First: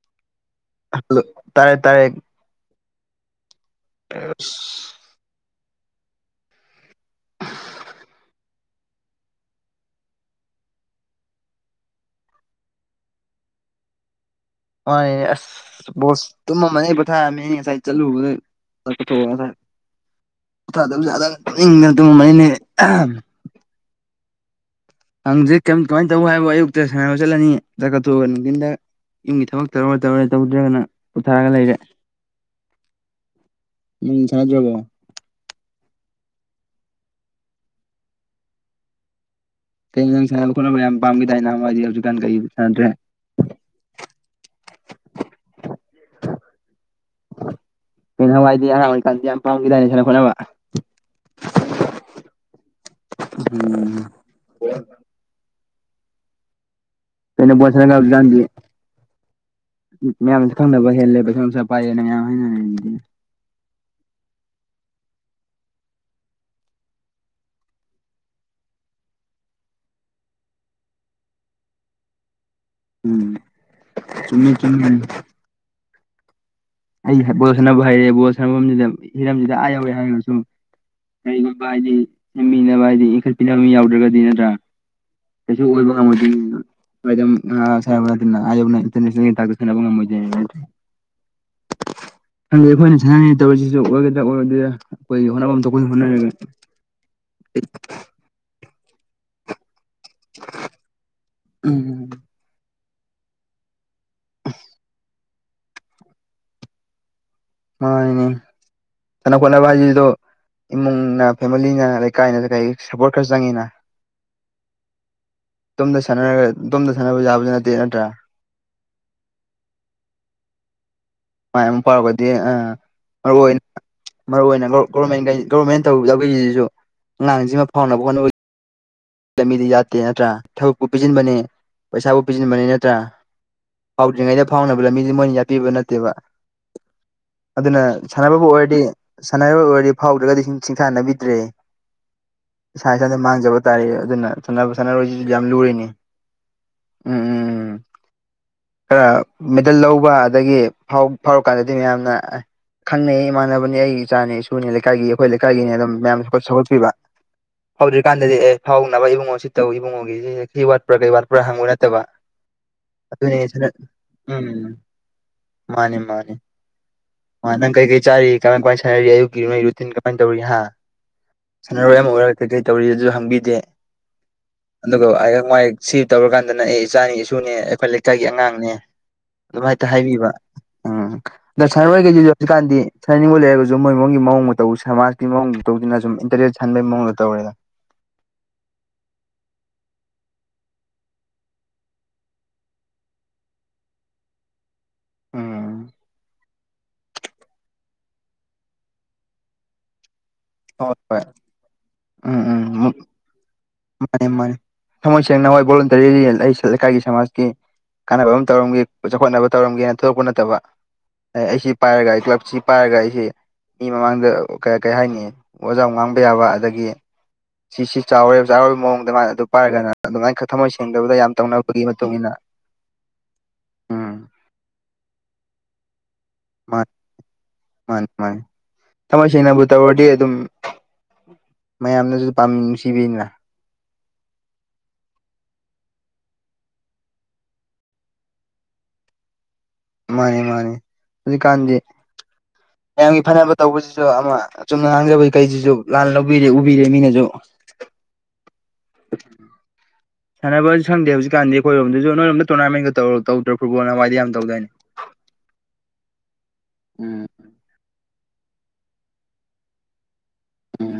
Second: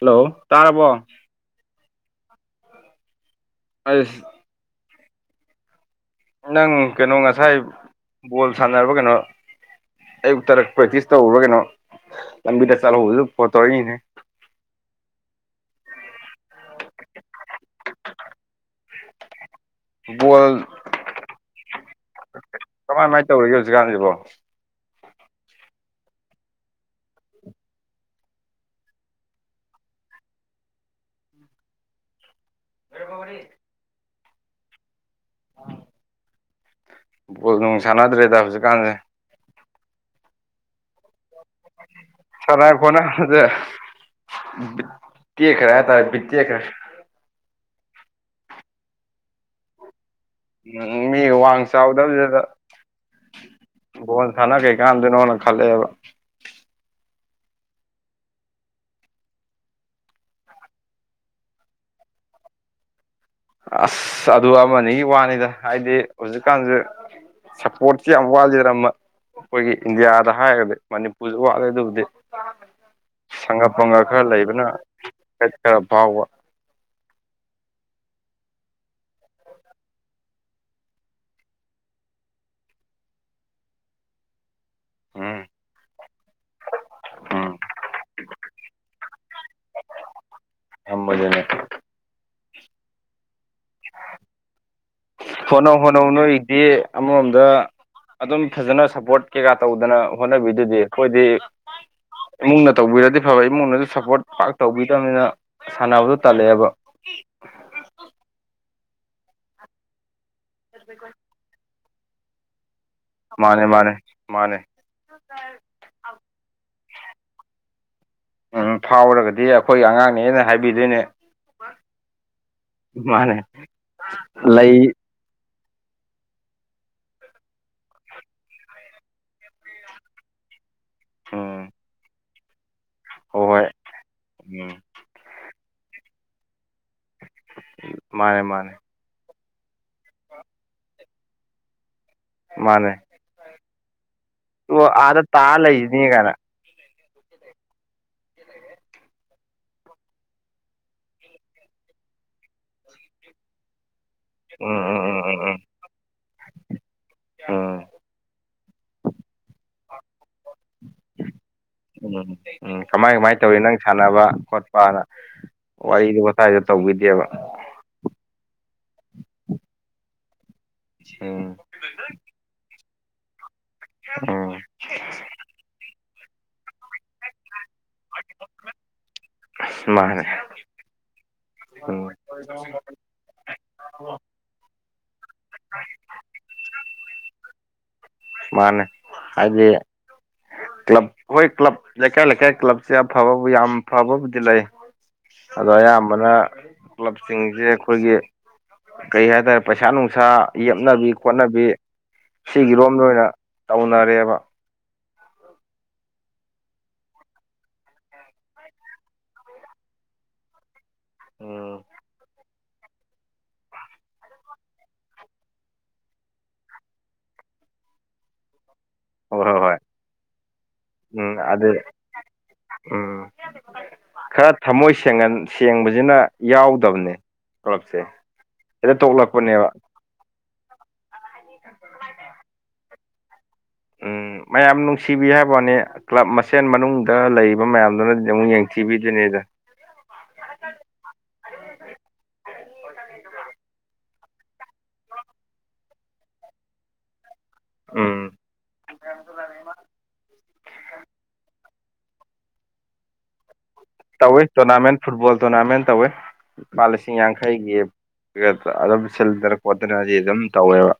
Hello ꯇꯥꯔꯕꯣ ꯇꯥꯔꯦ ꯇꯥꯔꯦ ꯑ [inaudible] ꯎ [unintelligible] ꯅꯪ ꯀꯩꯅꯣ ꯉꯁꯥꯏ ꯕꯣꯜ ꯁꯥꯟꯅꯕꯔꯥ ꯀꯩꯅꯣ ꯑꯌꯨꯛꯛꯇꯔ ꯄ꯭ꯔꯦꯛꯇꯤꯁ ꯇꯧꯕꯔ ꯀꯩꯅꯣ ꯂꯝꯕꯤꯗ ꯆꯠꯍꯧꯕꯗꯨꯗ ꯐꯣꯟ ꯇꯧꯔꯛꯢꯅꯤꯅꯦ ꯍ ꯑꯁ [inaudible] ꯕꯣꯁ ꯇꯨꯝꯃꯅꯦ ꯄꯣꯊꯥꯔꯃꯤꯅꯦ ꯉꯁꯥꯏ ꯆꯠꯂꯨꯕꯗ ꯕꯣꯜ ꯪꯅꯤꯡꯗꯅ ꯑꯗꯨꯝ ꯃꯅꯦ [inaudible] ꯀꯩꯔꯤꯒꯦ ꯍꯧꯖꯤꯛ ꯀꯥꯟꯁꯤꯕꯣ ꯍꯪꯖꯤꯛ ꯀꯩꯝ ꯀꯃꯥꯏꯅ ꯇꯧ ꯍꯥꯏꯕꯕꯨ ꯑꯌꯨꯛꯇ ꯁꯥꯟꯅꯕ ꯆꯠꯂꯅꯤ ꯆꯥꯛꯊꯣꯛꯑꯒ ꯅꯨꯡꯊꯤꯟꯗ ꯌꯨꯝꯒꯤ ꯊꯕꯛ ꯇꯧꯔ ꯇꯧꯔ ꯇꯧꯗ꯭ꯔꯒꯅ ꯄꯣꯊꯥꯔꯒ ꯂꯩꯔꯦ ꯔꯄꯕꯔꯤ [inaudible] ꯖꯤꯝ ꯁꯥꯟꯅꯗꯔꯕꯣ ꯕꯣꯜ ꯅꯨꯡ ꯁꯥꯟꯅꯗ꯭ꯔꯦꯗ ꯍꯧꯖꯤꯛꯀꯥꯟꯁꯦ ꯀꯩꯅꯣ ꯅꯪ ꯁꯥꯟꯅꯕ ꯈꯣꯠꯅꯕ ꯌꯥꯝ ꯄꯥꯝꯈꯤꯗꯥꯏꯅ ꯍꯥꯏꯗꯤ ꯍꯧꯖꯤꯛꯀꯥꯟ ꯀꯩ ꯁꯅꯗ꯭ꯔꯦ ꯑꯗ [inaudible] ꯕꯤꯠ ꯇꯦꯛꯈꯔꯦ ꯍꯥꯢꯇꯔꯦ ꯕꯤꯠ ꯇꯦꯛꯈꯔꯦ ꯀꯩꯅꯋꯥꯏꯗꯤ ꯑꯉꯥꯡ ꯑꯣꯏꯀꯥꯟꯗꯤ ꯌꯥꯝ ꯄꯥꯝꯈꯤꯗꯥꯏꯅꯦ ꯁꯥꯟꯅ ꯈꯣꯠꯅꯕ ꯎꯝ ꯃꯤꯒ ꯋꯥꯡ ꯆꯥꯎꯗꯗꯨꯗ ꯎꯝ ꯒꯣꯟ ꯁꯥꯟꯅ ꯀꯩ ꯀꯥꯟꯗꯅꯣꯅ ꯈꯜꯂꯛꯑꯦꯕ ꯀꯩꯅ ꯄꯣꯁꯔꯒꯥꯟꯤ ꯃꯌꯥꯝꯅꯁꯨ ꯈꯪꯅꯕ ꯍꯦꯜꯂꯦ ꯄꯩꯁꯥ ꯅꯨꯡꯁꯥ ꯄꯥꯏꯔꯦꯅ ꯃꯌꯥꯝ ꯍꯥꯏꯅꯔꯅ ꯑꯁ ꯑꯗꯨ ꯑꯃꯅꯤꯒꯤ ꯋꯥꯅꯤꯗ ꯍꯥꯏꯗꯤ ꯍꯧꯖꯤꯛꯀꯥꯟꯁꯦ ꯁꯞꯄꯣꯔꯠꯁꯤ ꯌꯥꯝ ꯋꯥꯠꯂꯤꯔꯝꯕ ꯑꯩꯈꯣꯏꯒꯤ ꯏꯟꯗꯤꯌꯥꯗ ꯍꯥꯏꯔꯒꯗꯤ ꯃꯅꯤꯄꯨꯔꯁꯨ ꯋꯥꯠꯂꯦ ꯑꯗꯨꯕꯨꯗꯤ ꯎꯝ ꯁꯪꯒ ꯄꯪꯒꯞ ꯈꯔ ꯆꯨꯝꯃꯤ ꯂꯩꯕꯅ ꯆꯨꯝꯃꯤ ꯍꯠ ꯈꯔ ꯐꯥꯎꯕ ꯑꯩ ꯕꯣꯜ ꯁꯥꯟꯅꯕ ꯍꯔꯦ ꯕꯣꯜ ꯁꯥꯟꯅꯕꯐꯝꯁꯤꯗ ꯍꯤꯔꯝꯁꯤꯗ ꯑꯥ ꯌꯧꯔꯦ ꯍꯥꯏꯔꯒꯁꯨ ꯀꯔꯤꯒꯨꯝꯕ ꯍꯥꯏꯗꯤ ꯁꯦꯝꯟꯃꯤꯅꯕ ꯍꯥꯏꯗꯤ ꯏꯟꯈꯠꯄꯤꯅꯕ ꯃꯤ ꯌꯥꯎꯗ꯭ꯔꯒꯗꯤ ꯅꯠꯇ꯭ꯔꯥ ꯎꯝ ꯏꯟꯜ ꯁꯕꯨ ꯎꯝ ꯉꯝꯣꯏꯖ ꯍꯝꯕꯗꯅꯦ ꯍꯪꯗꯛ ꯑꯩꯈꯣꯏꯅ ꯁꯥꯟꯅꯔꯤ ꯇꯧꯔꯤꯁꯤꯁꯨ ꯑꯣꯏꯒꯗ꯭ꯔꯥ ꯑꯣꯏꯔꯣꯏ꯭ꯔꯥ ꯑꯩꯈꯣꯏꯒꯤ ꯍꯣꯠꯅꯐꯝ ꯍꯣꯠꯅꯧ ꯊꯣꯛꯄꯁꯨ ꯍꯣꯠꯅꯧ ꯍꯣꯠꯅꯔꯒꯅꯤ ꯅꯣꯏꯒꯤꯗꯤ ꯑꯃꯔꯣꯝꯗ ꯑꯗꯨꯝ ꯐꯖꯅ ꯁꯞꯄꯣꯔꯠ ꯀꯩꯀꯥ ꯇꯧꯗꯅ ꯍꯣꯠꯅꯕꯤꯗꯨꯗꯤ ꯑꯩꯈꯣꯏꯗꯤ ꯎꯝ ꯏꯃꯨꯡꯅ ꯇꯧꯕꯤꯔꯗꯤ ꯐꯕ ꯏꯃꯨꯡꯅꯁꯨ ꯁꯞꯄꯣꯔꯠ ꯄꯥꯛ ꯇꯧꯕꯤꯗꯕꯅꯤꯅ ꯁꯥꯟꯅꯕꯗ ꯇꯜꯂꯛꯑꯦꯕ ꯃꯥꯣꯏꯅꯦ ꯁꯥꯟꯅ ꯈꯣꯠꯅꯕ ꯍꯥꯏꯁꯤꯗ ꯏꯃꯨꯡꯅ ꯐꯦꯃꯤꯂꯤꯅ ꯂꯩꯀꯥꯏꯅ ꯀꯩ ꯁꯞꯄꯣꯔꯠ ꯈꯔꯁꯨ ꯃꯥꯅꯦ ꯆꯪꯉꯤꯅ ꯃꯥꯅꯦ ꯃꯥꯅꯦ [inaudible] ꯇꯣꯝꯗ ꯁꯥꯟꯅꯔ ꯇꯣꯝꯗ ꯁꯥꯟꯅꯕ ꯌꯥꯕꯗꯤ ꯅꯠꯇꯦ ꯅꯠꯇ꯭ꯔꯥ ꯎꯝ ꯐꯥꯎꯔꯒꯗꯤ ꯑꯩꯈꯣꯏ ꯑꯉꯥꯡꯅꯦꯩꯅ ꯍꯥꯏꯕꯤꯗꯣꯏꯅꯦ ꯃꯥꯏ ꯑꯃ ꯐꯥꯎꯔꯒꯗꯤ ꯃꯥꯅꯦ ꯃꯔꯨ ꯃꯔꯨ ꯑꯣꯏꯅ ꯂꯩ ꯒꯣꯔꯃꯦꯟꯒ ꯒꯣꯣꯔꯔꯃꯦꯟ ꯇꯧꯔꯗꯕꯒꯤꯁꯤꯁꯨ ꯑꯉꯥꯡꯁꯤꯃ ꯐꯥꯎꯅꯕ ꯍꯣꯠꯅꯕ ꯂꯝꯕꯤꯗꯤ ꯌꯥꯠꯇꯦ ꯅꯠꯇ꯭ꯔꯥ ꯊꯕꯛꯄꯨ ꯄꯤꯁꯤꯟꯕꯅꯦ ꯎꯝ ꯄꯩꯁꯥꯕꯨ ꯄꯤꯁꯤꯟꯕꯅꯤ ꯅꯠꯇ꯭ꯔꯥ ꯍꯣꯏ ꯍꯣꯏ ꯐꯥꯎꯗ꯭ꯔꯤꯉꯩꯗ ꯎꯝ ꯐꯥꯎꯅꯕ ꯂꯝꯕꯤꯁꯦ ꯃꯣꯏꯅ ꯌꯥꯄꯤꯕ ꯅꯠꯇꯦꯕ ꯑꯗꯨꯅ ꯃꯥꯅꯦ ꯁꯥꯟꯅꯕꯕꯨ ꯃꯥꯅꯦ ꯑꯣꯏꯔꯗꯤ ꯁꯥꯟꯅꯕ ꯑꯣꯏꯔꯗꯤ ꯐꯥꯎꯗ꯭ꯔꯒꯗꯤ ꯁꯤꯡꯊꯥꯅꯕꯤꯗ꯭ꯔꯦ ꯏꯁꯥ ꯏꯁꯥꯗ ꯃꯥꯡꯖꯕ ꯇꯥꯔꯦ ꯑꯗꯨꯅ ꯁꯥꯟꯅꯕ ꯑꯣ ꯑꯥꯗ ꯁꯥꯟꯅꯔꯣꯏꯁꯤꯁꯨ ꯇꯥ ꯌꯥꯝ ꯂꯨꯔꯤꯅꯤ ꯂꯩꯅꯤ ꯀꯅꯥ ꯎꯝ ꯎꯝ ꯎꯝ ꯈꯔ ꯃꯦꯗꯜ ꯂꯧꯕ ꯑꯗꯒꯤ ꯐꯥꯎꯔꯛ ꯀꯥꯟꯗꯗꯤ ꯃꯌꯥꯝꯅ ꯈꯪꯅꯩ ꯏꯃꯥꯟꯅꯕꯅꯤ ꯑꯩ ꯏꯆꯥꯅꯤ ꯏꯁꯨꯅꯤ ꯎꯝ ꯎꯝ ꯂꯩꯀꯥꯏꯒꯤ ꯎꯝ ꯑꯩꯈꯣꯏ ꯎꯝ ꯎꯝ ꯂꯩꯀꯥꯏꯒꯤꯅꯦ ꯑꯗꯨꯝ ꯃꯌꯥꯝ ꯁꯒꯠ ꯁꯧꯒꯠꯄꯤꯕ ꯎꯝ ꯍꯧꯗ꯭ꯔꯤꯀꯥꯟꯗꯗꯤ ꯑꯦ ꯐꯥꯎꯅꯕ ꯏꯕꯨꯡꯉꯣ ꯁꯤ ꯇꯧ ꯏꯕꯨꯡꯉꯣꯒꯤ ꯁꯤ ꯋꯥꯠꯄ꯭ꯔꯥ ꯀꯩ ꯋꯥꯠꯄ꯭ꯔꯥ ꯍꯪꯉꯣꯏ ꯅꯠꯇꯕ ꯎꯝ ꯎꯝ ꯀꯃꯥꯏ ꯀꯃꯥꯏꯅ ꯑꯗꯨꯅꯤ ꯇꯧꯔꯤ ꯁꯅ ꯅꯪ ꯁꯥꯟꯅꯕ ꯎꯝ ꯈꯣꯠꯄꯅ ꯃꯥꯅꯤ ꯋꯥꯔꯤꯗꯨ ꯃꯥꯅꯤ ꯋꯥꯇꯥꯏꯗꯣ ꯇꯧꯕꯤꯗꯦꯕ ꯃꯥꯅ ꯀꯩ ꯀꯩ ꯆꯥꯔꯤ ꯀꯃꯥꯏ ꯀꯃꯥꯏ ꯁꯔꯤꯌꯨꯤꯟ ꯀꯃꯅ ꯇꯧꯔꯤꯍ ꯑ ꯁꯥꯟꯅꯔꯣꯏ ꯑꯃ ꯑꯣꯏꯔꯒ ꯀꯩꯀꯩ ꯇꯧꯔꯤ ꯑꯗꯨꯁꯨ ꯍꯪꯕꯤꯗꯦ ꯑꯣ ꯑꯗꯨꯒ ꯑꯩꯍꯥꯛ ꯃꯥꯏ ꯁꯤ ꯇꯧꯔꯀꯥꯟꯗꯅ ꯑꯩ ꯏꯆꯥꯅꯤ ꯏꯁꯨꯅꯦ ꯑꯩꯈꯣꯏ ꯏꯒꯤ ꯑꯉꯥꯡꯅꯦ ꯑꯗꯨꯝ ꯍꯥꯏꯛꯇ ꯃꯥꯅꯦ ꯍꯥꯏꯕꯤꯕ ꯎꯝ ꯑꯗꯣ ꯁꯔ ꯎꯝ ꯍꯣꯏꯈꯩꯁꯤꯁꯨ ꯍꯧꯖꯤꯛꯀꯥꯟꯗꯤ ꯁꯅꯤꯡꯕ ꯂꯩꯔꯒꯁꯨ ꯃꯣꯏ ꯃꯣꯏꯒꯤ ꯃꯑꯣꯡꯗ ꯇꯧ ꯁꯃꯥꯖꯀꯤ ꯃꯑꯣꯡꯗ ꯇꯧꯗꯅ ꯁꯨꯝ ꯏꯟꯇꯔꯦꯠ ꯁꯟꯕꯒꯤ ꯃꯑꯣꯡꯗ ꯇꯧꯔꯦꯒ ꯃꯥꯅꯦ ꯍꯥꯏꯦ ꯀ꯭ꯂꯕ ꯍꯣꯏ ꯀ꯭ꯂꯕ ꯂꯩꯀꯥꯏ ꯂꯩꯀꯥꯏ ꯀ꯭ꯂꯕꯁꯦ ꯑꯐꯕꯕꯨ ꯌꯥꯝ ꯐꯕꯕꯨꯗꯤ ꯂꯩ ꯑꯗꯣ ꯎꯝ ꯑꯌꯥꯝꯕꯅ ꯀ꯭ꯂꯕꯁꯤꯡꯁꯦ ꯑꯩꯈꯣꯏꯒꯤ ꯀꯩ ꯍꯥꯏꯇꯥꯔꯦ ꯄꯩꯁꯥ ꯅꯨꯡꯁꯥ ꯍꯣꯏ ꯌꯦꯞꯅꯕꯤ ꯍꯣꯏ ꯈꯣꯠꯅꯕꯤ ꯁꯤꯒꯤꯔꯣꯝꯗ ꯑꯣꯏꯅ ꯃꯥꯅꯦ ꯇꯧꯅꯔꯦꯕ ꯃꯥꯅꯦ ꯊꯃꯣꯏ ꯁꯦꯡꯅ ꯍꯣꯏ ꯚꯣꯟꯇꯔꯤ ꯂꯩꯀꯥꯏꯒꯤ ꯁꯃꯥꯖꯀꯤ ꯀꯥꯟꯅꯕ ꯑꯃ ꯇꯧꯔꯝꯒꯦ ꯆꯥꯎꯈꯠꯅꯕ ꯇꯧꯔꯝꯒꯦꯅ ꯊꯣꯛꯂꯛꯄ ꯅꯠꯇꯕ ꯑꯩ ꯁꯤ ꯎꯝ ꯄꯥꯏꯔꯒ ꯑꯩ ꯀ꯭ꯂꯞꯁꯤ ꯄꯥꯏꯔꯒ ꯑꯩꯁꯤ ꯃꯤ ꯃꯃꯥꯡꯗ ꯀꯩ ꯍꯥꯏꯅꯤ ꯑꯣꯖꯥ ꯉꯥꯡꯕ ꯌꯥꯕ ꯑꯗꯒꯤ ꯁꯤꯁꯤ ꯆꯥꯎꯔꯦꯕ ꯆꯥꯎꯔꯕ ꯃꯑꯣꯡꯗ ꯃꯥꯅ ꯑꯗꯨ ꯍꯣꯏ ꯍꯣꯏ ꯍꯣꯏ ꯄꯥꯏꯔꯒꯅ ꯑꯗꯨꯃꯥꯏꯅ ꯈ ꯊꯃꯣꯏ ꯁꯦꯡꯗꯕꯗ ꯌꯥꯝꯅ ꯎꯝ ꯑꯗꯨ ꯇꯧꯅꯕꯒꯤ ꯃꯇꯨꯡ ꯏꯟꯅ ꯎꯝ ꯎꯝ ꯈꯔ ꯊꯃꯣꯏ ꯁꯦꯡ ꯁꯦꯡꯕꯁꯤꯅ ꯃꯥꯅꯤ ꯌꯥꯎꯗꯕꯅꯦ ꯀ꯭ꯂꯕꯁꯦ ꯃꯥꯅꯤ ꯃꯥꯅꯤ ꯍꯦꯛꯇ ꯊꯃꯁꯤꯦꯡꯅꯕꯨ ꯇꯣꯛꯂꯛꯄꯅꯦꯕ ꯇ ꯋꯥꯔꯤꯗꯤ ꯑꯗꯨꯝ ꯃꯌꯥꯝꯅꯁꯨ ꯄꯥꯝ ꯅꯨꯡꯁꯤꯕꯤꯅ ꯎꯝ ꯃꯌꯥꯝ ꯅꯨꯡꯁꯤꯕꯤ ꯍꯥꯏꯕꯅꯤ ꯀ꯭ꯂꯕ ꯃꯁꯦꯟ ꯃꯅꯨꯡꯗ ꯂꯩꯔꯤꯕ ꯃꯌꯥꯝꯗꯨꯅꯗꯤ ꯑꯃꯨꯛ ꯌꯦꯡꯊꯤꯕꯤꯗꯣꯏꯅꯦꯗ ꯃꯥꯅꯤ ꯃꯥꯅꯦ ꯍꯧꯖꯤꯛꯀꯥꯟꯗꯤ ꯃꯌꯥꯝꯒꯤ ꯐꯅꯕ ꯇꯧꯕꯁꯤꯁꯨ ꯑꯃ ꯑ ꯆꯨꯝꯅ ꯉꯥꯡꯖꯕꯩ ꯀꯩꯁꯤꯁꯨ ꯂꯥꯟꯅ ꯂꯧꯕꯤꯔꯦ ꯎꯕꯤꯔꯦ ꯃꯤꯅꯁꯨ ꯎꯝ ꯁꯥꯟꯅꯕ ꯁꯪꯗꯦ ꯍꯧꯖꯤꯛꯀꯥꯟꯗꯤ ꯑꯩꯈꯣꯏꯔꯣꯝꯗꯁꯨ ꯅꯣꯏꯔꯣꯝꯗ ꯇꯣꯔꯅꯥꯃꯦꯟꯒ ꯇꯧꯔ ꯇꯧꯗ꯭ꯔ ꯐ ꯇꯧꯋꯤ ꯇꯣꯔꯅꯥꯃꯦꯟ ꯐꯨꯠꯕꯣꯜ ꯇꯣꯔꯅꯥꯃꯦꯟ ꯇꯧꯋꯤ ꯂꯨꯄꯥ ꯂꯤꯁꯤꯡ ꯌꯥꯡꯈꯩꯒꯤ ꯑꯗꯨꯝ ꯁꯤꯜꯗꯅ ꯈꯣꯠꯇꯅꯗꯤ ꯑꯗꯨꯝ ꯇꯧꯋꯦꯕ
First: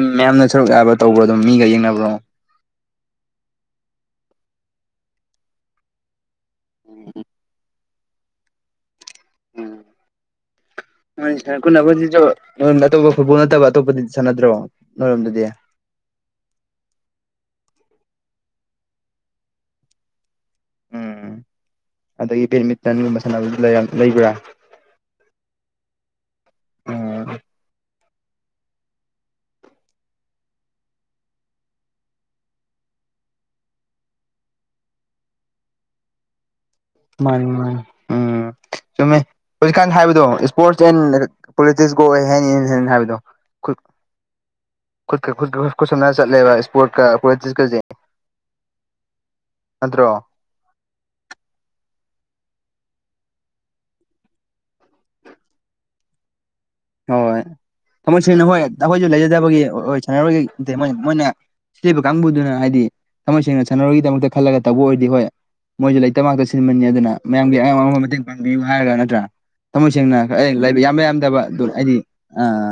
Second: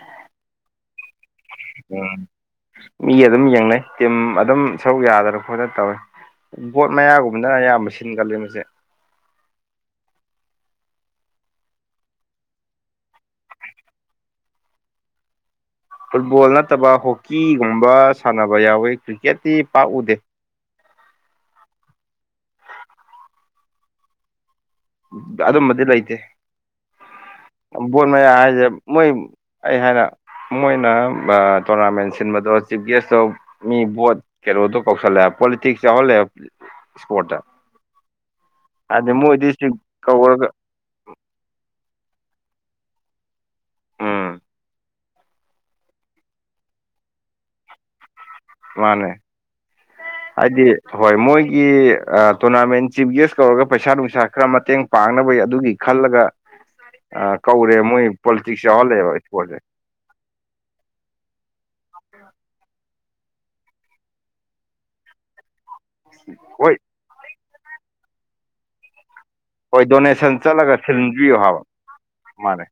ꯝ ꯃꯌꯥꯝꯅ ꯁꯔꯨꯛ ꯌꯥꯕ ꯇꯧꯕ꯭ꯔꯣ ꯑꯗꯨꯝ ꯃꯤꯒ ꯌꯦꯡꯅꯕꯗꯣ ꯎꯝ ꯃꯤ ꯑꯗꯨꯝ ꯌꯦꯡꯅꯩ ꯇꯤꯝ ꯑꯗꯨꯝ ꯁꯔꯨꯛ ꯌꯥꯗꯅ ꯈꯣꯠꯠꯇꯅ ꯇꯧꯏꯤ ꯕꯣꯠ ꯃꯌꯥꯒꯨꯝꯕꯅ ꯑꯌꯥꯝꯕ ꯁꯤꯟꯒꯂ ꯃꯁꯦ ꯣꯏ ꯁꯥꯟꯅꯕꯁꯤꯁꯨ ꯑꯇꯣꯞꯄ ꯐꯨꯠꯕꯣꯜ ꯅꯠꯇꯕ ꯑꯇꯣꯞꯄꯗꯤ ꯁꯥꯟꯅꯗ꯭ꯔꯣ ꯅꯣꯏꯔꯝꯗꯨꯗꯤ ꯐꯨꯠꯕꯣꯜ ꯅꯠꯇꯕ ꯍꯣꯛꯀꯤꯒꯨꯝꯕ ꯁꯥꯟꯅꯕ ꯌꯥꯎꯋꯤ ꯀ꯭ꯔꯤꯛꯀꯦꯠꯇꯤ ꯄꯥꯛꯎꯗꯦ ꯎꯝ ꯑꯗꯒꯤ ꯕꯦꯠꯃꯤꯇꯟꯒꯨꯝꯕ ꯁꯥꯟꯅꯕ ꯂꯩꯕ꯭ꯔꯥ ꯑꯗꯨꯝꯕꯗꯤ ꯂꯩꯇꯦ ꯎꯝ ꯕꯣꯠ ꯃꯌꯥ ꯍꯥꯏꯁꯦ ꯃꯣꯏ ꯑꯩ ꯍꯥꯏꯅ ꯃꯣꯏꯅ ꯇꯣꯔꯅꯥꯃꯦꯟ ꯁꯤꯟꯕꯗꯣ ꯆꯤꯐ ꯒꯦꯁꯇꯣ ꯃꯤ ꯣꯠ ꯀꯦꯔꯣꯗꯣ ꯀꯧꯁꯂꯦ ꯄꯣꯂꯤꯇꯤꯛꯁ ꯌꯥꯍꯜ ꯂꯩꯦ ꯃꯥꯅꯤ ꯃꯥꯅꯤ ꯎꯝ ꯍꯥꯏꯗꯤ ꯆꯨꯝꯃꯦ ꯃꯣꯏꯗꯤ ꯆꯤꯞ ꯍꯧꯖꯤꯛꯀꯥꯟ ꯍꯥꯏꯕꯗꯣ ꯀꯧꯔꯒ ꯏꯁꯄꯣꯔꯠꯁ ꯑꯦꯟ ꯄꯣꯂꯤꯇꯤꯛꯁꯀꯣ ꯑꯣꯏ ꯍꯦꯟꯅ ꯏꯟ ꯍꯦ ꯍꯥꯏꯕꯗꯣ ꯎꯝ ꯈꯨꯠꯀ ꯈꯨꯠꯀ ꯈꯨꯠꯁꯝꯅ ꯆꯠꯂꯦꯕ ꯏꯁꯄꯣꯔꯠꯀꯀꯁꯦ ꯃꯥꯅꯦ ꯅꯠꯇ꯭ꯔꯣ ꯍꯥꯏꯗꯤ ꯍꯣꯏ ꯃꯣꯏꯒꯤ ꯇꯣꯔꯅꯥꯃꯦꯟ ꯆꯤꯞ ꯒꯦꯁ ꯀꯧꯔꯒ ꯄꯩꯁꯥ ꯅꯨꯡꯁꯥ ꯈꯔ ꯃꯇꯦꯡ ꯄꯥꯡꯅꯕ ꯑꯗꯨꯒꯤ ꯈꯜꯂꯒ ꯍꯣꯏ ꯀꯧꯔꯦ ꯃꯣꯏ ꯊꯃꯣꯏ ꯁꯦꯡꯅ ꯍꯣꯏ ꯄꯣꯂꯤꯇꯤꯛꯁ ꯑꯩꯈꯣꯏꯁꯨ ꯌꯥꯎꯍꯜꯂꯛꯑꯦꯕ ꯏꯁꯄꯣꯔꯠꯁꯦ ꯂꯩꯖꯗꯕꯒꯤ ꯍꯣꯏ ꯁꯥꯟꯅꯔꯣꯏꯒꯤ ꯅ ꯃꯣꯏ ꯃꯣꯏꯅ ꯁꯤꯕ ꯀꯥꯡꯕꯨꯗꯨꯅ ꯍꯥꯏꯗꯤ ꯊꯃꯣꯏ ꯁꯦꯡꯅ ꯁꯥꯟꯅꯔꯣꯏꯒꯤꯗꯃꯛꯇ ꯈꯜꯂꯒ ꯇꯧꯕ ꯑꯣꯏꯗꯤꯦ ꯍꯣꯏ ꯃꯣꯏꯁꯨ ꯂꯩꯇ ꯉꯥꯛꯇ ꯍꯣꯏ ꯁꯤꯟꯕꯅꯤ ꯑꯗꯨꯅ ꯃꯌꯥꯝꯒꯤ ꯑꯌꯥꯝꯕꯉꯝꯕ ꯃꯇꯦꯡ ꯄꯥꯡꯕꯤꯌꯨ ꯍꯥꯏꯔꯒ ꯅꯠꯇ꯭ꯔꯥ ꯍꯣꯏ ꯊꯃꯣꯏ ꯁꯦꯡꯅ ꯗꯣꯅꯦꯁꯟ ꯆꯠꯂꯒ ꯂꯩꯕ ꯌꯥꯝꯕ ꯊꯤꯟꯕꯤꯌꯨ ꯌꯥꯝꯗꯕ ꯍꯥꯏꯕ ꯑꯗꯨ ꯑꯩꯗꯤ ꯑ ꯃꯥꯅꯦ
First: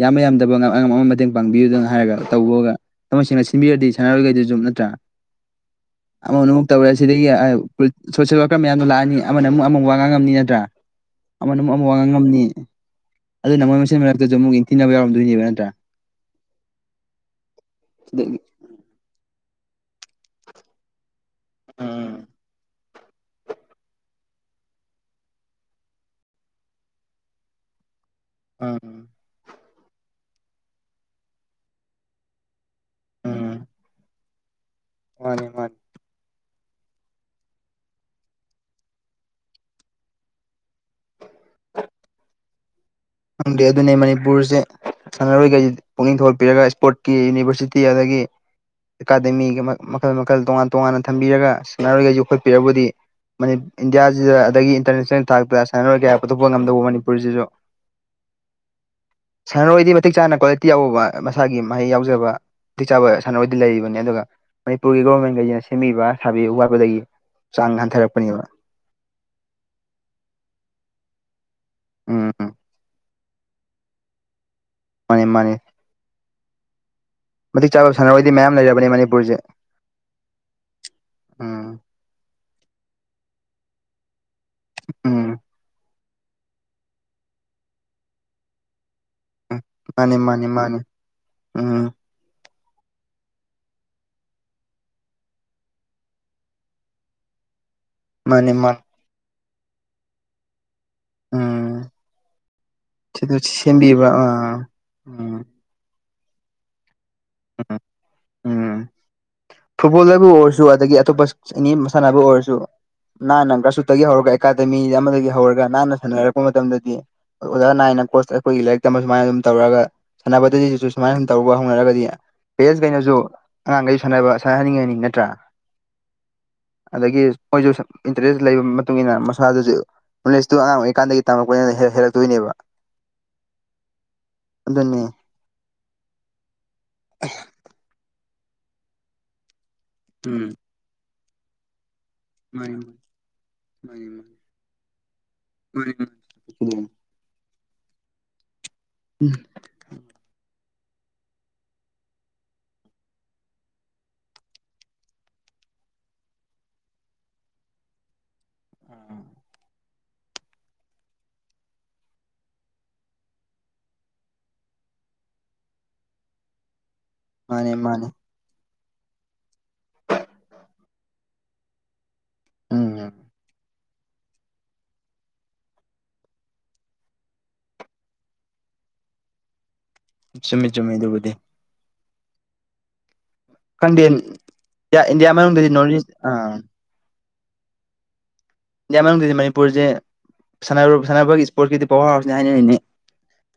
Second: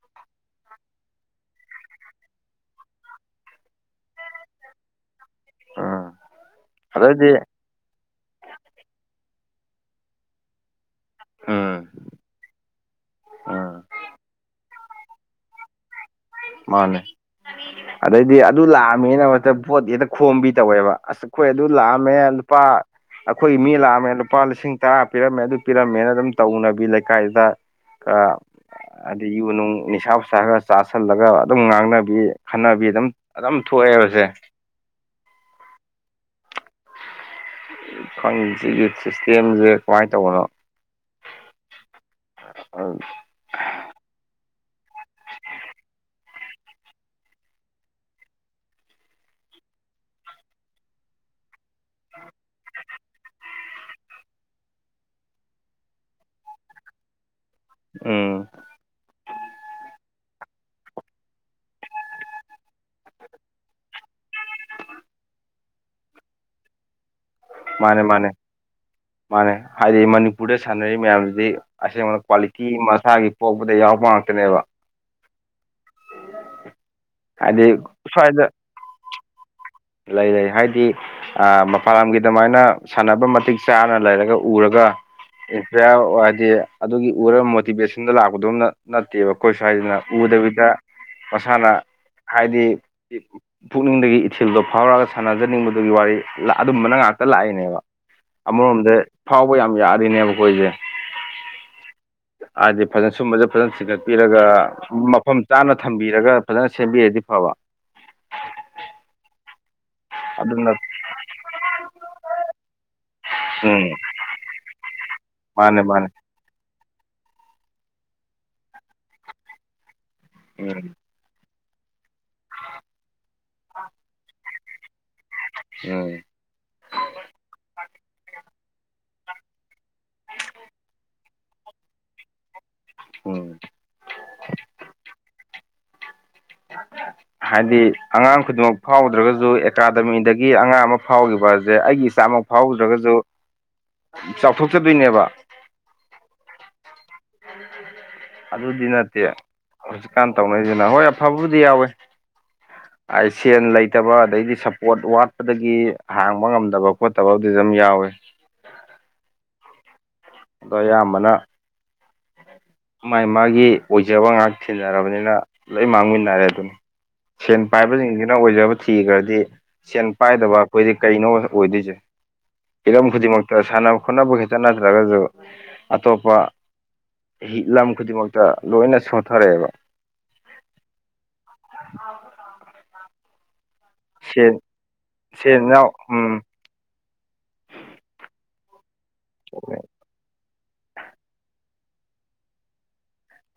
ꯌꯥꯝꯕ ꯌꯥꯝꯗꯕ ꯑ ꯑꯃ ꯃꯇꯦꯡ ꯄꯥꯡꯕꯤꯌꯨꯗꯅ ꯍꯥꯏꯔꯒ ꯇꯧꯕꯒ ꯊꯃ ꯁꯦꯡꯅ ꯁꯤꯟꯕꯤꯔꯗꯤ ꯁꯥꯟꯅꯔꯣꯏꯈꯩꯗꯨ ꯁꯨꯝ ꯅꯠꯇ꯭ꯔꯥ ꯎꯝ ꯑꯃ ꯑꯃꯨꯛ ꯇꯧꯔꯦ ꯁꯤꯗꯒꯤ ꯑꯗꯩꯗꯤ ꯁꯣꯁꯦꯜ ꯋꯥꯔꯀꯔ ꯃꯌꯥꯝꯗꯣ ꯂꯥꯛꯑꯅꯤ ꯑꯃꯅ ꯑꯃꯨꯛ ꯑꯃꯨꯛ ꯋꯥꯉꯥꯡ ꯉꯝꯅꯤ ꯅꯠꯇ꯭ꯔꯥ ꯑꯃꯅ ꯑꯃꯨꯛ ꯑꯃ ꯎꯝ ꯋꯥꯉꯥꯡ ꯉꯝꯅꯤ ꯑꯗꯨꯅ ꯎꯝ ꯃꯣꯏ ꯃ ꯃꯁꯤꯟ ꯃꯔꯛꯇꯁꯨ ꯑꯃꯨꯛ ꯅꯤꯡꯊꯤꯅꯕ ꯌꯥꯎꯔꯝꯗꯣꯏꯅꯦꯕ ꯅꯠꯇ꯭ꯔꯥ ꯃꯥꯅꯦ ꯑꯗꯩꯗꯤ ꯁꯤꯗꯒꯤ ꯑꯗꯨ ꯂꯥꯛꯑꯝꯃꯦꯅ ꯍꯛꯇ ꯄꯣꯠꯇꯤ ꯍꯦꯛꯇ ꯈꯣꯝꯕꯤ ꯇꯧꯋꯦꯕ ꯑꯁ ꯑꯩꯈꯣꯏ ꯑꯗꯨ ꯎꯝ ꯂꯥꯛꯑꯝꯃꯦ ꯂꯨꯄꯥ ꯑꯩꯈꯣꯏ ꯃꯤ ꯂꯥꯛꯑꯝꯃꯦ ꯂꯨꯄꯥ ꯂꯤꯁꯤꯡ ꯇꯔꯥ ꯄꯤꯔꯝꯃꯦ ꯑꯗꯨ ꯄꯤꯔꯝꯃꯦꯅ ꯑꯗꯨꯝ ꯇꯧꯅꯕꯤ ꯂꯩꯀꯥꯏꯗ ꯑ ꯎꯝ ꯑꯗꯨꯗꯩ ꯌꯨ ꯅꯨꯡ ꯅꯤꯁꯥ ꯁꯥ ꯈꯒ ꯆꯥ ꯇꯥꯥꯁꯜꯂꯒ ꯑꯗꯨꯝ ꯉꯥꯡꯅꯕꯤ ꯈꯠꯅꯕꯤ ꯑꯗꯨꯝ ꯑꯗꯨꯝ ꯊꯣꯛꯑꯦ ꯍꯧꯁꯦ ꯃꯥꯅꯦ ꯃꯥꯅꯦ ꯈꯪ ꯁꯤꯒꯤ ꯁꯤꯁꯇꯦꯝꯁꯦ ꯀꯃꯥꯏꯅ ꯇꯧꯕꯅꯣ ꯑ ꯈꯪꯗꯦ ꯑꯗꯨꯅꯤ ꯃꯅꯤꯄꯨꯔꯁꯦ ꯁꯥꯟꯅꯔꯣꯏꯈꯩ ꯄꯨꯛꯅꯤꯡ ꯊꯧꯒꯠꯄꯤꯔꯒ ꯏꯁꯄꯣꯔꯠꯀꯤ ꯌꯨꯅꯤꯚꯔꯁꯤꯇꯤ ꯑꯗꯒꯤ ꯑꯦꯀꯥꯗꯃꯤꯒ ꯃꯈꯜ ꯃꯈꯜ ꯇꯣꯉꯥꯟ ꯇꯣꯉꯥꯟꯅ ꯊꯝꯕꯤꯔꯒ ꯁꯥꯟꯅꯔꯣꯏꯒ ꯌꯣꯛꯈꯠꯄꯤꯔꯕꯨꯗꯤ ꯏꯟꯗꯤꯌꯥꯖꯤꯗ ꯑꯗꯒꯤ ꯏꯟꯇꯔꯅꯦꯁꯅꯦꯜ ꯊꯥꯛꯇ ꯁꯥꯟꯅꯔꯣꯏ ꯀꯌꯥ ꯄꯨꯊꯣꯛꯄ ꯉꯝꯗꯧꯕ ꯃꯅꯤꯄꯨꯔꯁꯤꯁꯨ ꯎꯝ ꯁꯥꯟꯅꯔꯣꯏꯗꯤ ꯃꯇꯤꯛ ꯆꯥꯅ ꯀ꯭ꯋꯥꯂꯤꯇꯤ ꯌꯥꯎꯕ ꯃꯁꯥꯒꯤ ꯃꯍꯩ ꯌꯥꯎꯖꯕ ꯃꯇꯤꯛ ꯆꯥꯕ ꯁꯥꯟꯅꯅꯕꯣꯏꯗꯤ ꯂꯩꯔꯤꯕꯅꯤ ꯑꯗꯨꯒ ꯃꯅꯤꯄꯨꯔꯒꯤ ꯒꯣꯔꯃꯦꯟꯈꯩꯁꯤꯅ ꯁꯦꯝꯕꯤꯕ ꯁꯥꯕꯤꯕ ꯋꯥꯠꯄꯗꯒꯤ ꯆꯥꯡ ꯃꯥꯅꯦ ꯃꯥꯅꯦ ꯍꯟꯊꯔꯛꯄꯅꯦꯕ ꯃꯥꯅꯦ ꯍꯥꯏꯗꯤ ꯃꯅꯤꯄꯨꯔꯗ ꯁꯥꯟꯅꯔꯤꯕ ꯃꯌꯥꯝꯁꯤꯗꯤ ꯑꯁꯦꯡꯕꯅ ꯎꯝ ꯎꯝ ꯀ꯭ꯋꯥꯂꯤꯇꯤ ꯃꯁꯥꯒꯤ ꯄꯣꯛꯄꯗ ꯌꯥꯎꯄ ꯉꯥꯛꯇꯅꯦꯕ ꯃꯥꯅꯦ ꯃꯥꯅꯦ ꯍꯥꯏꯗꯤ ꯃꯇꯤꯛ ꯆꯥꯕ ꯁꯥꯟꯅꯔꯣꯏꯗꯤ ꯃꯌꯥꯝ ꯂꯩꯔꯕꯅꯤ ꯃꯅꯤꯄꯨꯔꯁꯦ ꯂꯩꯔꯦ ꯍꯥꯏꯗꯤ ꯎꯝ ꯃꯄꯥꯟ ꯂꯝꯒꯤ ꯑꯗꯨꯃꯥꯏꯅ ꯁꯥꯟꯅꯕ ꯃꯇꯤꯛ ꯆꯥꯅ ꯂꯩꯔꯒ ꯎꯔꯒ ꯎꯝ ꯏꯟꯁꯄꯤꯌꯥꯔ ꯍꯥꯏꯗꯤ ꯑꯗꯨꯒꯤ ꯎꯔꯒ ꯃꯣꯇꯤꯚꯦꯁꯟꯗ ꯂꯥꯛꯄꯗꯣꯝꯅ ꯅꯠꯇꯦꯕ ꯑꯩꯈꯣꯏ ꯎꯝ ꯁ꯭ꯋꯥꯏꯗꯅ ꯃꯥꯅꯦ ꯃꯥꯅꯦ ꯎꯗꯕꯤꯗ ꯃꯥꯅꯦ ꯃꯁꯥꯅ ꯎꯝ ꯍꯥꯏꯗꯤ ꯄꯨꯛꯅꯤꯡꯗꯒꯤ ꯏꯊꯤꯜ ꯐꯤꯜꯗꯣ ꯐꯥꯎꯔꯒ ꯁꯥꯟꯅꯖꯅꯤꯡꯕꯗꯨꯒꯤ ꯋꯥꯔꯤ ꯑꯗꯨꯝꯕꯅ ꯉꯥꯛꯇ ꯂꯥꯛꯏꯅꯦꯕ ꯃꯥꯅꯦ ꯃꯥꯅꯦ ꯑꯃꯔꯣꯝꯗ ꯐꯥꯎꯕ ꯌꯥꯝ ꯌꯥꯔꯤꯅꯦꯕ ꯑꯩꯈꯣꯏꯁꯦ ꯎꯝ ꯍꯥꯏꯗꯤ ꯐꯖꯅ ꯁꯤꯗ ꯁꯨꯝꯕꯁꯦ ꯐꯖꯅ ꯁꯦꯝꯕꯤꯕ ꯆꯤꯡꯒꯠꯄꯤꯔꯒ ꯑꯥ ꯃꯐꯝ ꯎꯝ ꯆꯥꯅ ꯊꯝꯕꯤꯔꯒ ꯐꯖꯅ ꯁꯦꯝꯕꯤꯔꯗꯤ ꯐꯕ ꯎꯝ ꯐꯨꯠꯕꯣꯜꯗꯕꯨ ꯑꯣꯏꯔꯁꯨ ꯑꯗꯨꯅ ꯑꯗꯒꯤ ꯑꯇꯣꯞꯄ ꯑꯦꯅꯤ ꯃꯁꯥꯟꯕꯨ ꯑꯣꯏꯔꯁꯨ ꯅꯥꯅꯪ ꯎꯝ ꯀꯁꯨꯠꯇꯒꯤ ꯍꯧꯔꯒ ꯑꯦꯀꯥꯗꯃꯤ ꯑꯃꯗꯒꯤ ꯍꯧꯔꯒ ꯃꯥꯅꯦ ꯅꯥꯟꯅ ꯃꯥꯅꯦ ꯁꯥꯟꯅꯔꯛ ꯄ ꯃꯇꯝꯗꯗꯤ ꯑꯣꯖꯥ ꯅꯥꯏꯅ ꯀꯣꯆ ꯑꯩꯈꯣꯏꯒꯤ ꯂꯥꯏꯔꯤꯛ ꯇꯝꯕ ꯁꯨꯃꯥꯏꯅ ꯑꯗꯨꯝ ꯇꯧꯔꯒ ꯎꯝ ꯁꯥꯟꯅꯕꯗꯁꯨ ꯁꯨꯃꯥꯏꯅ ꯇꯧꯕ ꯍꯧꯅꯔꯒꯗꯤ ꯄꯦꯔꯦꯟꯁꯈꯩꯅꯁꯨ ꯑꯉꯥꯡꯈꯩꯁꯨ ꯁꯥꯟꯅꯕ ꯁꯥꯟꯅ ꯍꯥꯏꯅꯤꯡꯉ ꯍꯥꯏꯅꯤꯡ ꯅꯠꯇ꯭ꯔꯥ ꯎꯝ ꯑꯗꯒꯤ ꯃꯣꯏꯁꯨ ꯏꯟꯇꯔꯦꯁ ꯂꯩꯕꯒꯤ ꯃꯇꯨꯡ ꯏꯟꯅ ꯃꯁꯥꯗꯁꯨ ꯅꯣꯂꯁꯇꯨ ꯑꯉꯥꯡ ꯑꯣꯏꯔꯤꯀꯥꯟꯗꯒꯤ ꯇꯝꯃꯛꯄꯅꯤꯅ ꯍꯦꯜꯂꯛꯇꯣꯏꯅꯦꯕ ꯎꯝ ꯑꯗꯨꯅꯦ ꯍꯥꯏꯗꯤ ꯑꯉꯥꯡ ꯈꯨꯗꯤꯡꯃꯛ ꯐꯥꯎꯗ꯭ꯔꯒꯁꯨ ꯎꯝ ꯑꯦꯀꯥꯗꯃꯤꯗꯒꯤ ꯑꯉꯥꯡ ꯑꯃ ꯐꯥꯎꯈꯤꯕꯁꯦ ꯑꯩꯒꯤ ꯆꯥꯝꯃ ꯃꯥꯅꯤ ꯐꯥꯎꯗ꯭ꯔꯒꯁꯨ ꯃꯥꯅꯤ ꯆꯥꯎꯊꯣꯛꯆꯗꯣꯏꯅꯦꯕ [unintelligible] [inaudible] ꯑꯗꯨꯗꯤ ꯅꯠꯇꯦ ꯍꯧꯖꯤꯛꯀꯥꯟ ꯇꯧꯅꯔꯤꯁꯤꯅ ꯍꯣꯏ ꯑꯐꯕꯕꯨꯗꯤ ꯌꯥꯎꯋꯦ ꯁꯦꯟ ꯂꯩꯇꯕ ꯑꯗꯩꯗꯤ ꯁꯞꯄꯣꯔꯠ ꯋꯥꯠꯄꯗꯒꯤ ꯍꯥꯡꯕ ꯉꯝꯗꯕ ꯈꯣꯠꯇꯕ ꯑꯗꯨꯁꯨ ꯑꯗꯨꯝ ꯌꯥꯎꯋꯦ [inaudible] ꯑꯗꯣ ꯑꯌꯥꯝꯕꯅꯥ ꯃꯥꯥꯏ ꯃꯥꯒꯤ ꯑꯣꯏꯖꯕ ꯉꯥꯏꯍꯥꯛ ꯊꯤꯟꯅꯔꯕꯅꯤꯅ ꯂꯣꯏ ꯃꯥꯡꯃꯤꯟꯅꯔꯦ ꯑꯗꯨꯅꯤ ꯁꯦꯟ ꯃꯥꯅꯤ ꯃꯥꯅꯦ ꯃꯥꯅꯦ ꯄꯥꯏꯕꯁꯤꯡꯁꯤꯅ ꯑꯣꯏꯖꯕ ꯊꯤꯈ꯭ꯔꯗꯤ ꯁꯦꯟ ꯄꯥꯏꯗꯕ ꯑꯩꯈꯣꯏꯗꯤ ꯀꯩꯅꯣ ꯑꯣꯏꯗꯣꯏꯁꯦ ꯎꯝ ꯍꯤꯔꯝ ꯈꯨꯗꯤꯡꯃꯛꯇ ꯁꯥꯟꯅ ꯈꯣꯠꯅꯕ ꯈꯈꯤꯛꯇ ꯅꯠꯇ꯭ꯔꯒꯁꯨ ꯑꯇꯣꯞꯄ ꯂꯝ ꯈꯨꯗꯤꯡꯃꯛꯇ ꯂꯣꯏꯅ ꯁꯣꯊꯔꯛꯑꯦꯕ ꯆꯨꯝꯃꯤ ꯆꯨꯝꯃꯤ ꯑꯗꯨꯕꯨꯗꯤ ꯀꯗ ꯁꯦꯟ ꯏꯟꯗꯤꯌꯥ ꯁꯦꯟ ꯃꯅꯨꯡꯗꯗꯤ ꯌꯥꯎ ꯅꯣꯔꯠ ꯏꯁ ꯑ ꯎꯝ ꯏꯟꯗꯤꯌꯥ ꯃꯅꯨꯡꯗꯤ ꯃꯅꯤꯄꯨꯔꯁꯦ ꯁ ꯁꯅꯕꯣꯏꯒꯤ ꯏꯁꯄꯣꯔꯠꯀꯤꯗꯤ ꯄꯋꯥꯔ ꯍꯥꯎꯁꯅꯤ ꯍꯥꯏꯅꯔꯤꯅꯤ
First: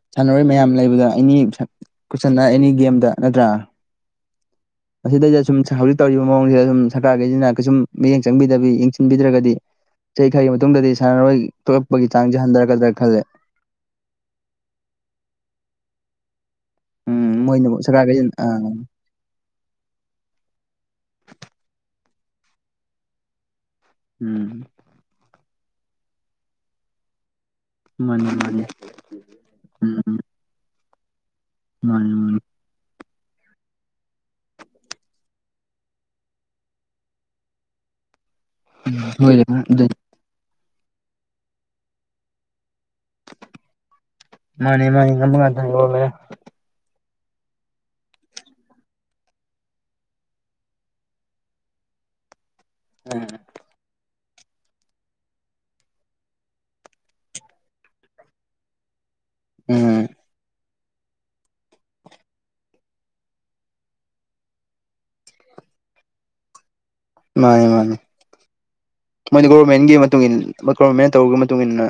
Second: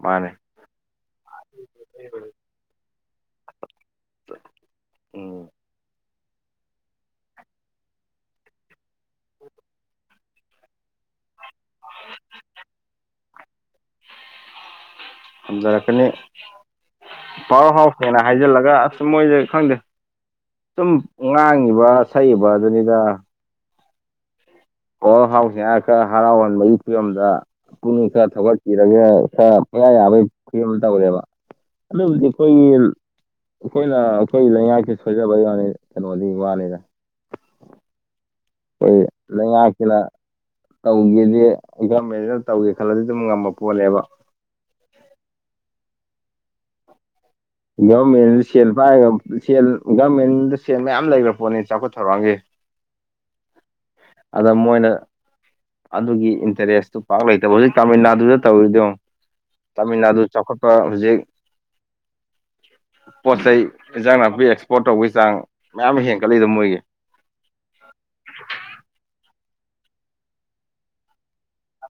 ꯃꯥꯅꯦ ꯁꯥꯟꯅꯔꯣꯏ ꯃꯌꯥꯝ ꯂꯩꯕꯗ ꯑꯦꯅꯤ ꯈꯨꯆꯟꯅ ꯑꯦꯅꯤ ꯒꯦꯝꯗ ꯅꯠꯇ꯭ꯔꯥ ꯑꯁꯤꯗꯩꯗ ꯎꯝ ꯇꯧꯔꯤꯕ ꯃꯑꯣꯡꯁꯤꯗ ꯁꯨꯝ ꯁꯔꯀꯥꯔꯒꯤꯁꯤꯅ ꯀꯩꯁꯨꯝ ꯃꯤꯠꯌꯦꯡ ꯆꯪꯕꯤꯗꯕꯤ ꯌꯦꯡꯁꯤꯟꯕꯤꯗ꯭ꯔꯒꯗꯤ ꯆꯍꯤ ꯈꯔꯒꯤ ꯃꯇꯨꯡꯗꯗꯤ ꯁꯥꯟꯅꯔꯣꯏ ꯊꯣꯛꯂꯛꯄꯒꯤ ꯆꯥꯡꯁꯦ ꯍꯟꯊꯔꯛꯀꯗ꯭ꯔꯥ ꯈꯜꯂꯦ ꯊꯝꯖꯔꯛꯀꯅꯤ ꯎꯝ ꯄꯥꯎ ꯃꯣꯏꯅ ꯍꯥꯎ ꯁꯦꯡꯅ ꯁꯔꯀꯥꯔꯈꯩꯁꯤꯅ ꯑꯥ ꯍꯥꯏꯖꯤꯜꯂꯒꯥ ꯑꯁ ꯁꯨꯝ ꯃꯣꯏꯁꯦ ꯈꯪꯗꯦ ꯁꯨꯝ ꯉꯥꯡꯉꯤꯕ ꯁꯛꯏꯅ ꯑꯗꯨꯅꯤꯗꯥ ꯎꯝ ꯑꯣ ꯍꯥꯎ ꯍꯌꯥ ꯈꯔ ꯍꯔꯥꯎꯍꯟꯕꯒꯤ ꯐꯤꯕꯝꯗ ꯄꯨꯛꯅꯤꯡ ꯈꯔ ꯃꯥꯅꯤ ꯃꯥꯅꯤ ꯊꯧꯒꯠꯄꯤꯔꯒ ꯈꯔ ꯄꯨꯡꯌꯥ ꯎꯝ ꯌꯥꯕꯒꯤ ꯐꯤꯕꯝ ꯇꯧꯔꯦꯕ ꯃꯥꯅꯤ ꯑꯗꯨꯕꯨꯗꯤ ꯃꯥꯅꯤ ꯑꯈꯣꯏꯒꯤ ꯑꯈꯣꯏꯅ ꯑꯈꯣꯏ ꯂꯩꯉꯥꯛꯁꯦ ꯁꯣꯏꯖꯕ ꯌꯥꯅꯤ ꯀꯩꯅꯣꯗꯤ ꯋꯥꯅꯤꯗ ꯑꯈꯣꯏ ꯂꯣꯏꯔꯦ ꯑꯗꯨꯅꯤ ꯂꯩꯉꯥꯛꯁꯤꯅ ꯇꯧꯒꯦꯗꯤ ꯒꯃꯦꯟꯅ ꯇꯧꯒꯦ ꯈꯜꯂꯗꯤ ꯑꯗꯨꯝ ꯉꯝꯕ ꯄꯣꯠꯅꯦꯕ꯫ ꯃꯥꯅꯦ ꯃꯥꯅꯤ ꯉꯝꯕ ꯉꯛꯇꯅꯤ [unintelligible] ꯒꯚꯔꯃꯦꯟꯗ ꯁꯦꯜ ꯄꯥꯏꯔꯒ ꯁꯦꯜ ꯒꯔꯃꯦꯟꯗ ꯁꯦꯜ ꯃꯌꯥꯝ ꯂꯩꯈ꯭ꯔ ꯄꯣꯠꯅꯤ ꯆꯥꯎꯈꯠ ꯊꯧꯔꯥꯡꯒꯤ꯫ [inaudible] ꯎꯝ ꯑꯗ ꯃꯣꯏꯅ ꯑꯗꯨꯒꯤ ꯏꯟꯇꯔꯦꯁꯇꯨ ꯄꯥꯛ ꯂꯩꯇꯕ ꯍꯧꯖꯤꯛ ꯇꯥꯃꯤꯜ ꯅꯥꯗꯨꯗ ꯇꯧꯔꯤꯗꯣ ꯌꯣ꯫ ꯇꯥꯃꯤꯜ ꯎꯝ ꯅꯥꯗꯨ ꯆꯥꯎꯈꯠꯄꯥ ꯍꯧꯖꯤꯛ ꯄꯣꯠ ꯆꯩꯩ ꯏꯟꯖꯥꯡ ꯅꯥꯄꯤ ꯑꯦꯛꯁꯄꯣꯔꯠ ꯇꯧꯕꯒꯤ ꯆꯥꯡ ꯃꯌꯥꯝ ꯑꯃ ꯍꯦꯟꯒꯠꯂꯤꯗꯣ ꯃꯣꯏꯒꯤ ꯃꯥꯅꯤ ꯃꯥꯅꯤ ꯃꯣꯏꯗꯤ ꯒꯣꯔꯃꯦꯟꯒꯤ ꯃꯇꯨꯡ ꯏ ꯒꯣꯔꯃꯦꯟꯅ ꯇꯧꯔꯒꯤ ꯃꯇꯨꯡ ꯏꯟꯅ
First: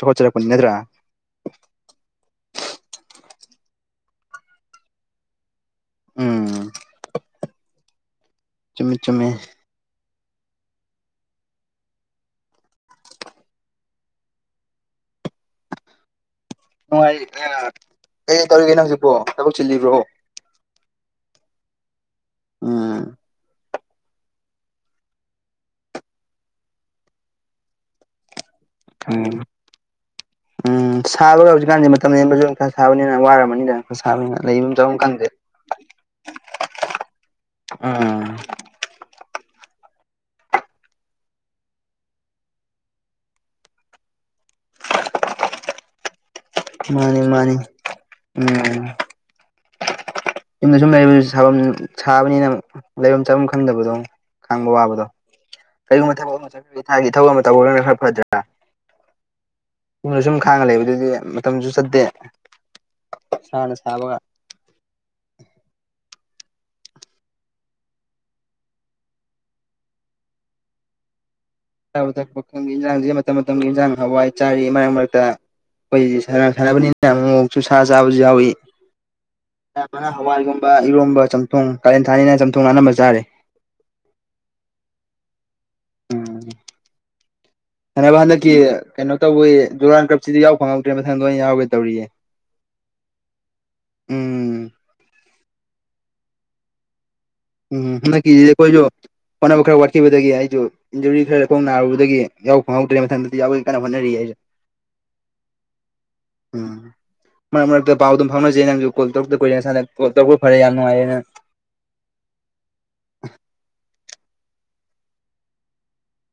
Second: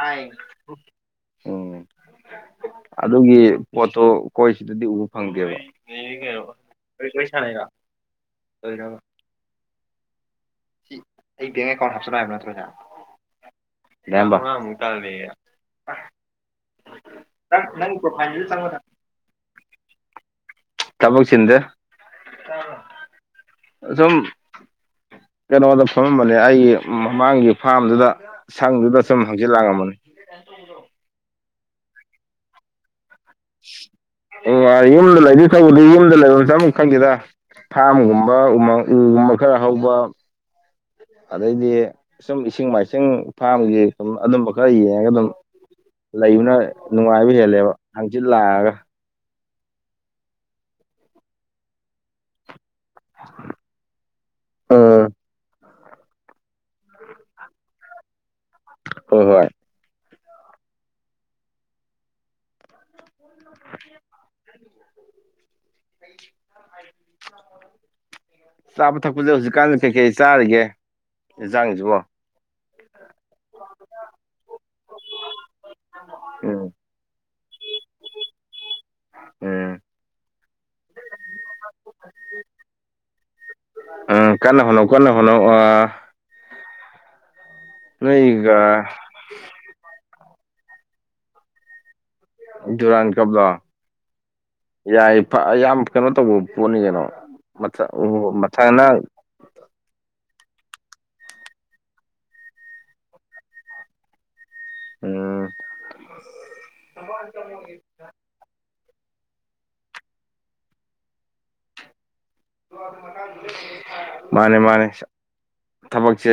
ꯆꯥꯎꯈꯠꯆꯔꯛꯄꯅꯤ ꯅꯠꯇ꯭ꯔꯥ ꯎꯝ ꯑꯗꯨꯒꯤ ꯄꯣꯠꯇꯣ ꯑꯈꯣꯏ ꯁꯤꯗꯗꯤ ꯎꯕ ꯐꯪꯗꯦꯕ꯫ ꯎꯝ [unintelligible] [unintelligible] ꯃꯦ ꯁꯤ ꯑꯩ [unintelligible] ꯍꯥꯞꯆꯜꯂꯛ ꯍꯥꯏꯕ ꯅꯠꯇ꯭ꯔꯖꯥ [unintelligible] ꯅꯨꯡꯉꯥꯏ ꯀꯩ ꯀꯩ ꯇꯧꯔꯤꯒꯦ ꯍꯧꯖꯤꯛꯄꯣ ꯊꯕꯛ ꯆꯤꯜꯂꯤꯕ꯭ꯔꯣꯍ ꯊꯕꯛ ꯆꯤꯟꯗꯦ ꯎꯝ ꯑꯁꯨꯝ ꯀꯩꯅꯣꯗ ꯐꯝꯃꯝꯕꯅꯦ ꯑꯩꯒꯤ ꯃꯃꯥꯡꯒꯤ ꯐꯥꯔꯝꯗꯨꯗ ꯁꯪꯗꯨꯗ ꯁꯨꯝ ꯎꯝ ꯍꯪꯆꯤꯠ ꯂꯥꯡꯂꯝꯝꯕꯅꯤ ꯎꯝ ꯁꯥꯕꯒ ꯍꯧꯖꯤꯛꯀꯥꯟꯗꯤ ꯃꯇꯝ ꯂꯦꯟꯕꯁꯨ ꯈꯔ ꯁꯥꯕꯅꯤꯅ ꯋꯥꯔꯝ [unintelligible] ꯑꯣ ꯌꯨꯝꯗ ꯂꯩꯗꯤ ꯊꯧꯕꯗꯤ ꯌꯨꯝꯗ ꯂꯩꯐꯝꯁꯦ ꯑꯃꯨꯛ ꯈꯪꯗꯦꯗ꯫ ꯎꯝ ꯐꯥꯝꯒꯨꯝꯕ ꯎ ꯎꯒꯨꯝꯕ ꯈꯔ ꯍꯧꯕ ꯑꯗꯩꯗꯤ ꯁꯨꯝ ꯏꯁꯤꯡ ꯃꯥꯏꯁꯤꯡ ꯐꯥꯝꯒꯤ ꯁꯨꯝ ꯑꯗꯨꯝꯕ ꯈꯔ ꯌꯦꯡꯉꯒ ꯑꯗꯨꯝ ꯂꯩꯕꯅ ꯃꯥꯅꯤ ꯅꯨꯡꯉꯥꯏꯕ ꯃꯥꯅꯤ ꯍꯦꯜꯂꯦꯕ ꯍꯪꯆꯤꯠ ꯂꯥꯡꯑꯒ꯫ ꯎꯝ ꯌꯨꯝꯗ ꯁꯨꯝ ꯂꯩ ꯁꯥꯐꯝ ꯁꯥꯕꯅꯤꯅ ꯂꯩꯔꯝ ꯆꯥꯐꯝ ꯈꯪꯗꯕꯗꯣ ꯈꯥꯡꯕ ꯋꯥꯕꯗꯣ꯫ ꯎꯝ ꯀꯔꯤꯒꯨꯝꯕ ꯊꯕꯛ ꯑꯃ ꯆꯠ ꯊꯥꯒꯤ ꯊꯕꯛ ꯑꯃ ꯇꯧꯕꯒꯅ ꯈꯔ ꯐꯗ꯭ꯔꯥ꯫ ꯍꯣꯏ ꯍꯣꯏ ꯁꯨꯝꯅ ꯁꯨꯝ ꯈꯥꯡꯉ ꯂꯩꯕ ꯑꯗꯨꯗꯤ ꯃꯇꯝꯁꯨ ꯆꯠꯇꯦ ꯏꯁꯥꯅ ꯁꯥꯕꯒ꯫ [inaudible] [unintelligible] ꯆꯥꯕ ꯊꯛꯄꯁꯦ ꯍꯧꯖꯤꯛꯀꯥꯟꯗꯤ ꯀꯩꯀꯩ ꯑꯩ ꯆꯥꯔꯤꯒꯦ꯫ ꯑꯦꯟꯖꯥꯡꯁꯨ ꯆꯥꯕ ꯊꯛꯄꯪꯗꯦ ꯏꯟꯖꯥꯡꯁꯦ ꯃꯇꯝ ꯃꯇꯝꯒꯤ ꯏꯟꯖꯥꯡ ꯍꯋꯥꯏ ꯆꯥꯔꯤ ꯃꯔꯛ ꯃꯔꯛꯇ ꯑꯩꯈꯣꯏ ꯎꯝ ꯁꯥꯟꯅꯕꯅꯤꯅ ꯑꯃ ꯃꯣꯛꯁꯨ ꯁꯥ ꯆꯥꯕꯁꯨ ꯌꯥꯎꯏ ꯎꯝ ꯍꯋꯥ ꯏꯔꯣꯝꯕ ꯆꯝꯊꯣꯡ ꯀꯥꯂꯦꯟ ꯊꯥꯅꯤꯅ ꯆꯝꯊꯣꯡ ꯅꯥꯅꯕ ꯆꯥꯔꯦ꯫ ꯎꯝ ꯀꯥꯟꯅ ꯍꯣꯅꯧ ꯀꯥꯟꯅ ꯍꯣꯅꯧ ꯑꯥ ꯎꯝ ꯁꯥꯟꯅꯕ ꯍꯟꯗꯛꯀꯤ ꯅꯣꯏꯒ ꯀꯩꯅꯣ ꯇꯧꯋꯤ ꯗꯨꯔꯥꯟ ꯀꯞꯁꯤꯗꯤ ꯌꯥꯎ ꯐꯪꯉꯧꯗ꯭ꯔꯦ ꯃꯊꯪꯗ ꯑ ꯑꯣꯏꯅ ꯌꯥꯎꯒꯦ ꯇꯧꯔꯤꯌꯦ꯫ ꯗꯨꯨꯔꯥꯟ ꯀꯞꯗ ꯎꯝ ꯌꯥꯏ ꯌꯥꯝ ꯀꯩꯅꯣ ꯇꯧꯕ ꯄꯣꯠꯅꯤ ꯀꯩꯅꯣ ꯎꯝ ꯃꯊ ꯍꯟꯗꯛꯀꯤ ꯑꯩꯈꯣꯏꯁꯨ ꯃꯊꯪꯅ ꯐꯥꯟꯅꯕ ꯈꯔ ꯋꯥꯠꯈꯤꯕꯗꯒꯤ ꯑꯩꯗꯨ ꯏꯟꯖꯨꯔꯤ ꯈꯔ ꯈꯣꯡ ꯅꯥꯔꯨꯕꯗꯒꯤ ꯌꯥꯎ ꯐꯪꯍꯧꯗ꯭ꯔꯦ ꯃꯊꯗꯗꯤ ꯌꯥꯎꯗꯤ ꯀꯟꯅ ꯍꯣꯠꯅꯔꯤꯔꯦ ꯑꯩꯁꯨ꯫ ꯎꯝ ꯎꯝ ꯃꯔꯛ ꯃꯔꯛꯇ [unintelligible] ꯄꯥꯎ ꯑꯗꯨꯝ ꯐꯥꯎꯅꯖꯩ ꯅꯪꯁꯨ ꯀꯣꯜ ꯇꯧꯛꯇ ꯀꯏ ꯅꯁꯥꯅ ꯀꯣ ꯇꯧꯔꯛ ꯐꯔꯦ ꯌꯥꯝ ꯅꯨꯡꯉꯥꯏꯔꯅ ꯃꯥꯅꯦ ꯃꯥꯅꯦ ꯊꯕꯛꯁꯦ